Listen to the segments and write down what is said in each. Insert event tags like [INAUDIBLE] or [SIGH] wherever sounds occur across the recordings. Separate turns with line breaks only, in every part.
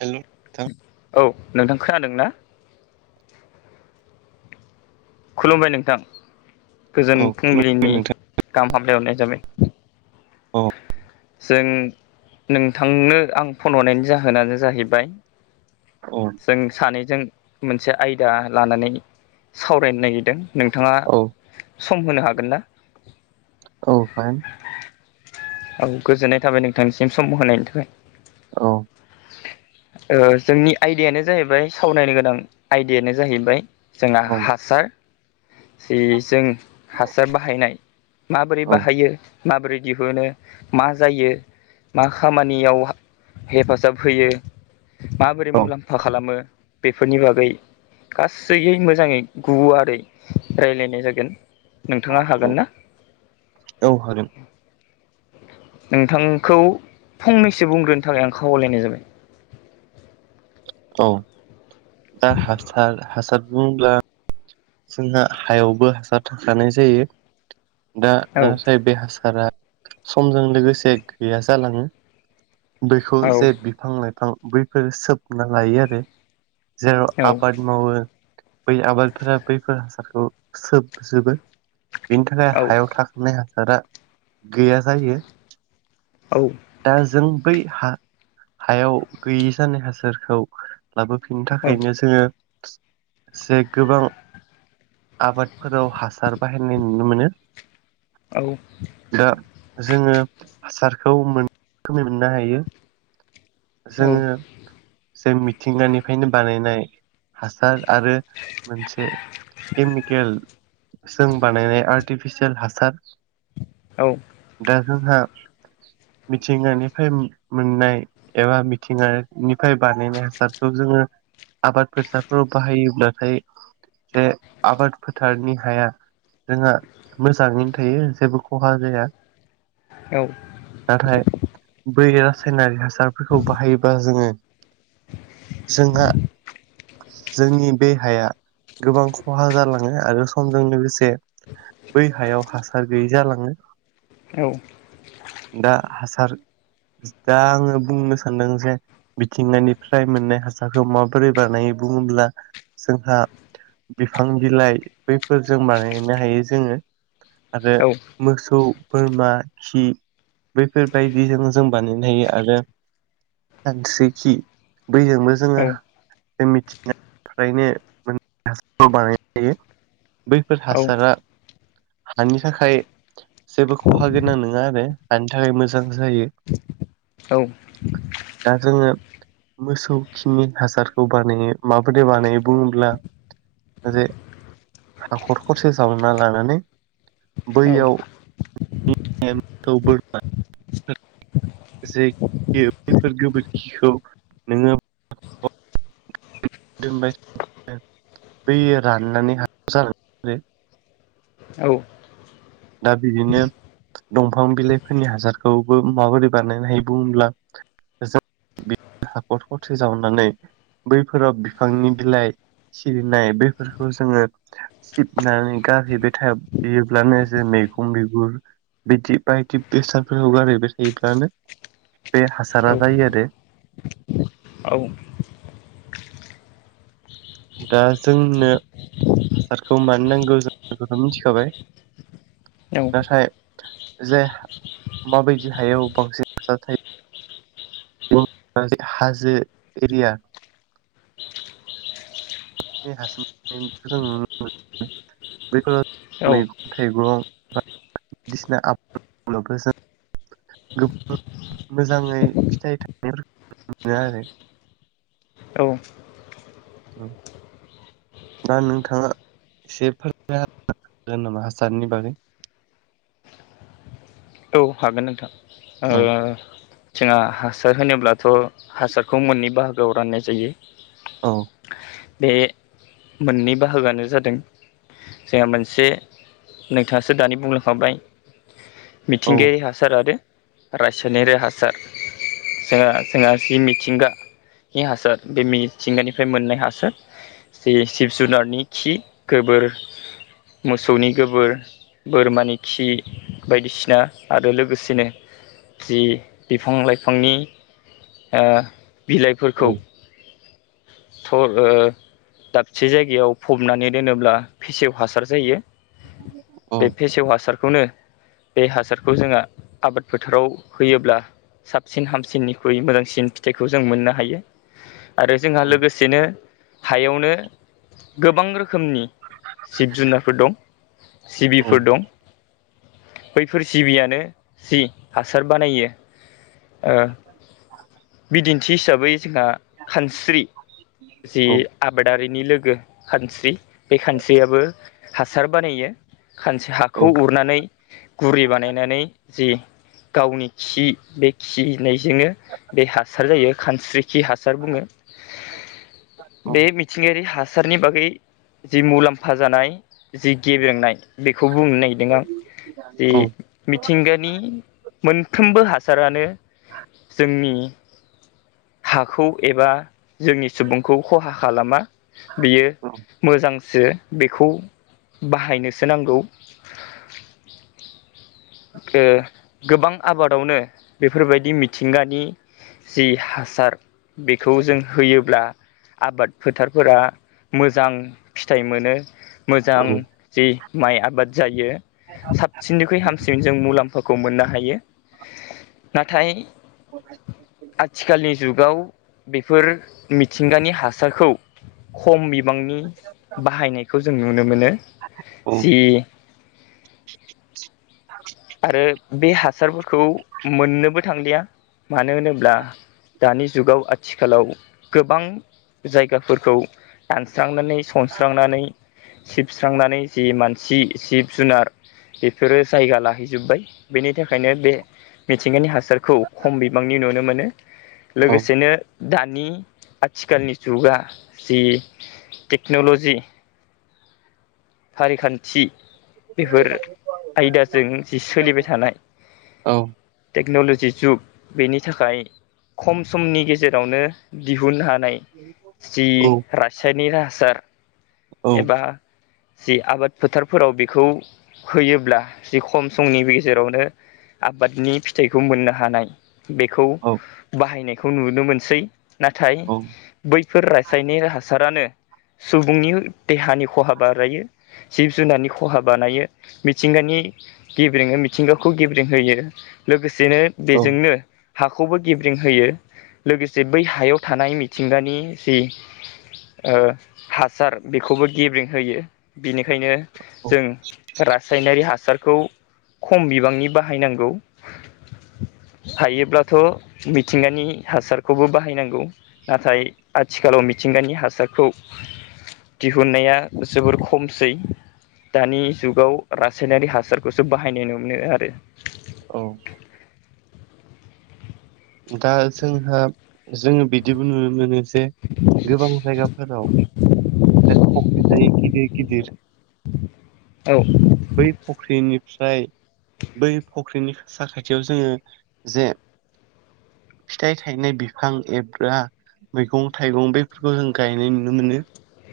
हेल' नोंथां
औ नोंथां खोनादों ना? खुलुमबाय नोंथां गोजोन
औ खुलुमबाय
फुंबिलिनि
नोंथां
गाहाम हामलायहरनाय जाबाय
औ
जों नोंथांनो आं फन हरनायनि जाहोनानो जाहैबाय
औ
जों सानैजों मोनसे आयदा लानानै सावरायनो नागिरदों नोंथाङा
औ
सम होनो हागोन ना?
औ हागोन।
औ गोजोननाय थाबाय नोंथांनिसिम सम होनायनि थाखाय
औ
ओ जोंनि आयदायानो जाहैबाय सावरायनो गोनां आयदायानो जाहैबाय जोंहा
औ
हासार [INAUDIBLE] जि जों हासार बाहायनाय माबोरै
औ
बाहायो माबोरै दिहुनो मा जायो मा खामानियाव हेफाजाब होयो माबोरै मुलाम्फा खालामो बेफोरनि बागै गासैयै मोजाङै गुवारै रायलायनाय जागोन नोंथाङा
औ
हागोन ना?
औ हागोन
नोंथांखौ फंनैसो बुंग्रोनो थाखाय आं खावलायलायनाय जाबाय [INAUDIBLE]
औ दा हासार हासार बुंब्ला जोंहा हायावबो हासार थाखानाय जायो दा
औ
नाथाय बे हासारा समजों लोगोसे गैया जालाङो बैखौ
औ
जे बिफां लाइफां बैफोरो सोबना लायो आरो जेराव
औ
आबाद मावो बै आबादफोरा बैफोर हासारखौ सोबजोबो बेनि थाखाय
औ
हायाव थाखानाय हासार गैया जायो
औ
दा जों बै हा हायाव गैयि जानाय हासारखौ लाबोफिननो थाखायनो जोङो जे गोबां आबादफोराव हासार बाहायनाय नुनो मोनो
औ
दा जोङो हासारखौ मोननै रोखोमै मोननो हायो
औ
जोङो जों मिथिंगानिफ्रायनो बानायनाय हासार आरो मोनसे केमिकेल जों बानायनाय आर्टिफिसियेल हासार
औ
दा जोंहा मिथिंगानिफ्राय मोननाय एबा मिथिंगानिफ्राय बानायनाय हासारखौ जोङो आबाद फोसाफोराव बाहायोब्लाथाय जे आबाद फोथारनि हाया जोंहा मोजाङैनो थायो जेबो खहा जाया
औ
नाथाय बै रासायनारि हासारफोरखौ बाहायोबा जोङो जोंहा जोंनि दहाया गोबां खहा जालाङो आरो समजों लोगोसे बै हायाव हासार गैयैजालाङो
औ
दा हासार दा आङो बुंनो सानदों जे मिथिंगानिफ्राय मोननाय हासारखौ माबोरै बानायो बुङोब्ला जोंहा बिफां बिलाइ बैफोरजों बानायनो हायो जोङो आरो मोसौ बोरमा खि बैफोरबायदिजों जों बानायनो हायो आरो सानस्रिखि बयजोंबो जोङो मिथि नो हासार बानायनाय जायो बैफोर हासारा हानि थाखाय जेबो खहा गोनां नङा आरो हानि थाखाय मोजां जायो
[INAUDIBLE]
दा जोङो मोसौ खिनि हासारखौ बानायो माबोरै बानायो बुङोब्ला आरो हाखर खरसे जावना लानानै बैयाव नेखौ बोरमोन जेखि बेफोर गोबोरखिखौ नोङो बेफोरबायदि राननानै हासार जालांनाय आरो
औ
दा बिदिनो दंफां बिलाइफोरनि हासारखौबो माबोरै बानायनो हायो बुङोब्ला हाखर दखरसे जावनानै बैफोराव बिफांनि बिलाइ सिरिनाय बेफोरखौ जोङो सिबनानै गारहैबाय थायोब्लानो जों मैगं मैगुर बिदि बायदि बेसादफोरखौ गारायबाय थायोब्लानो बे हासारा जायो आरो दा जोंनो हासारखौ मानो नांगौ जों बेखौथ' मिथिखाबाय नाथाय जे माबायदि हायो बांसिन जाथावो हाजो एरिया बांसिन जों नुनो मोन बेफोर मैगं थाइगं बायदिसिना आबाद जों गोबां मोजाङै फिथाइ सामथाइ फोरखौ नुनो मोनो आरो
औ
औ दा नोंथाङा एसे फोरोंनो हा हागोन नामा हासारनि बागै
औ हागोन नोंथां
औ
जोंहा हासार होनोब्लाथ' हासारखौ मोननै बाहागोआव राननाय जायो
औ
बे मोननै बाहागोआनो जादों जोंहा मोनसे नोंथाङासो दानि बुंलांखाबाय
औ
मिथिंगायारि हासार आरो रायसायनारि हासार जोंहा जोंहासि मिथिंगा नि हासार बे मिथिंगानिफ्राय मोननाय हासार जिब जुनारनि खि गोबोर मोसौनि गोबोर बोरमानि खि बायदिसिना आरो लोगोसेनो जि बिफां लाइफांनि
औ
बिलाइफोरखौ थ' दाबसे जायगायाव फबनानै दोनोब्ला फेसेव हासार जायो
औ
बे फेसेव हासारखौनो बे हासारखौ जोंहा आबाद फोथाराव होयोब्ला साबसिन हामसिननिख्रुइ मोजांसिन फिथाइखौ जों मोननो हायो आरो जोंहा
औ
लोगोसेनो हायावनो गोबां रोखोम रोखोमनि जिब जुनारफोर दं जिबिफोर दं बैफोर जिबियानो जि हासार बानायो
बे
थिं हिसाबै जोंहा खानस्रि जि
औ
आबादारि नि लोगो खानस्रि बे खानस्रियाबो हासार बानायो खानसे हाखौ
औ
उरनानै गुरि बानायनानै जि गावनि खि बे खिनायजोंनो बे हासार जायो खानस्रि खि हासार बुङो
ओमफाय
बे मिथिंगायारि हासार सारनि बागै जि मुलामफा जानाय जि गेब्रेंनाय बेखौ खौ बुंनो नागिरदों आं जे मिथिंगानि मोनफ्रोमबो हासारानो जोंनि हाखौ एबा जोंनि सुबुंखौ ख'हा खालामा बियो
औ
मोजां बेखौ बाहायनोसो नांगौ ओ गोबां आबादावनो बेफोरबायदि मिथिंगानि जि हासार बेखौ जों होयोब्ला आबाद फोथारफोरा मोजां फिथाइ मोनो मोजां जि माइ आबाद जायो साबसिननिख्रुइ हामसिन जों मुलामफाखौ मोननो हायो नाथाय आथिखालनि जुग गाव बेफोर मिथिंगानि हासारखौ खम बांनि बाहायनायखौ जों नुनो मोनो
औ
जि आरो बे हासारफोरखौ मोननोबो थांलिया मानो होनोब्ला दानि जुगाव आथिखालाव गोबां जायगाफोरखौ दानस्रांनानै सनस्रांनानै सिबस्रांनानै जि मानसि जिब जुनार बेफोरो जायगा लाहै जोबबाय बेनि थाखायनो बे मिथिंगानि हासारखौ खम बिबांनि नुनो मोनो लोगोसेनो दानि आथिखालनि जुगा जि टेक्न'ल'जि फारिखानथि बेफोर आयदाजों जि सोलिबाय थानाय टेक्न'लजि नि जुग बेनि थाखाय खम समनि गेजेरावनो दिहुन हा नाय जि रासायनिक हासार
औ
एबा जि आबाद फोथारफोराव बेखौ होयोब्ला जि खम समनि गेजेरावनो आबादनि फिथाइखौ मोननो हानाय बेखौ बाहायनायखौ नुनो मोनसै नाथाय बैफोर रासायनिक हासारानो सुबुंनि देहानि ख'हा बानायो जिब जुनारनि ख'हा बानायो मिथिंगानि गेब्लेङो मिथिंगाखौ गेब्रेंहोयो लोगोसेनो
औ
बेजोंनो हाखौबो गेब्रेंहयो लोगोसे बै हायाव थानाय मिथिंगानि जि ओ हासार बेखौबो गेब्रें होयो बेनिखायनो जों रासायनारि हासार सारखौ खम बिबांनि बाहायनांगौ हायोब्लाथ' मिथिंगानि हासारखौबो बाहायनांगौ नाथाय आथिख आथिखालाव मिथिंगानि हासारखौ दिहुननाया जोबोर खमसै दानि जुगाव रासायनारि हासारखौसो बाहायनाय नु मोनो आरो
औ दा जोंहा जोङो बिदिबो नुनो मोनो गोबां जायगाफोराव फख्रि थायो गिदिर गिदिर
औ
बै फुख्रिनि फ्राय बै फख्रिनि साखाथियाव जोङो जे फिथाइ थायनाय बिफां एब्रा मैगं थाइगं बैफोरखौ जों गायनाय नुनो मोनो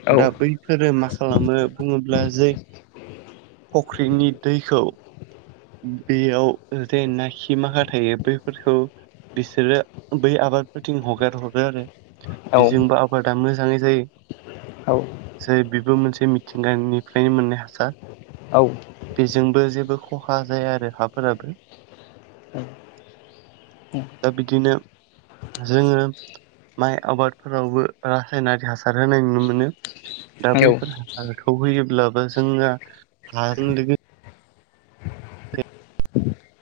औ
दा बैफोरो मा खालामो बुङोब्ला जै फख फुख्रिनि दैखौ बेयाव जेनाखि माखा थायो बैफोरखौ बिसोरो बै आबादफोरथिं हगार हरो आरो
औ
बेजोंबो आबादा मोजाङै जायो
औ
जेरै बेबो मोनसे मिथिंगानिफ्रायनो मोननाय हासार
औ
बेजोंबो जेबो खहा जाया आरो हाफोराबो दा बिदिनो जोङो माइ आबादफोरावबो रासायनारि हासार होनाय नुनो मोनो दा बैफोर हासारखौ होयोब्लाबो जोंना हाजों लोगो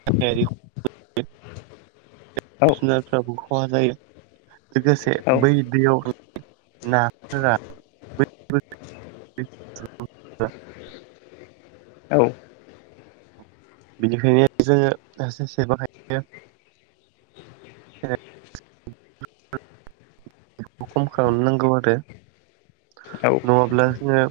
गायारि जिब जुनारफ्राबो खहा जायो लोगोसे
औ
बै दैयाव नाफोरा [UNINTELLIGIBLE]
औ
बेनिखायनो जोङो [UNINTELLIGIBLE] बाहायो [UNINTELLIGIBLE] बेखौ खम खालामनो नांगौ आरो
औ
नङाब्ला जोङो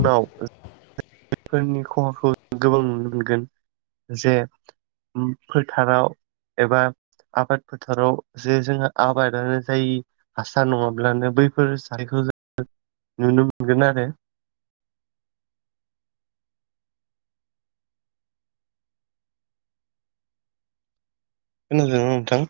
उनाव [UNINTELLIGIBLE] फोरनि खहाखौ गोबां नुनो मोनगोन जे फोथाराव एबा आबाद फोथाराव जे जोंहा आबादानो जायि हासार नङाब्लानो बैफोर सारखौ [UNINTELLIGIBLE] नुनो मोनगोन आरो खोनादोना नोंथां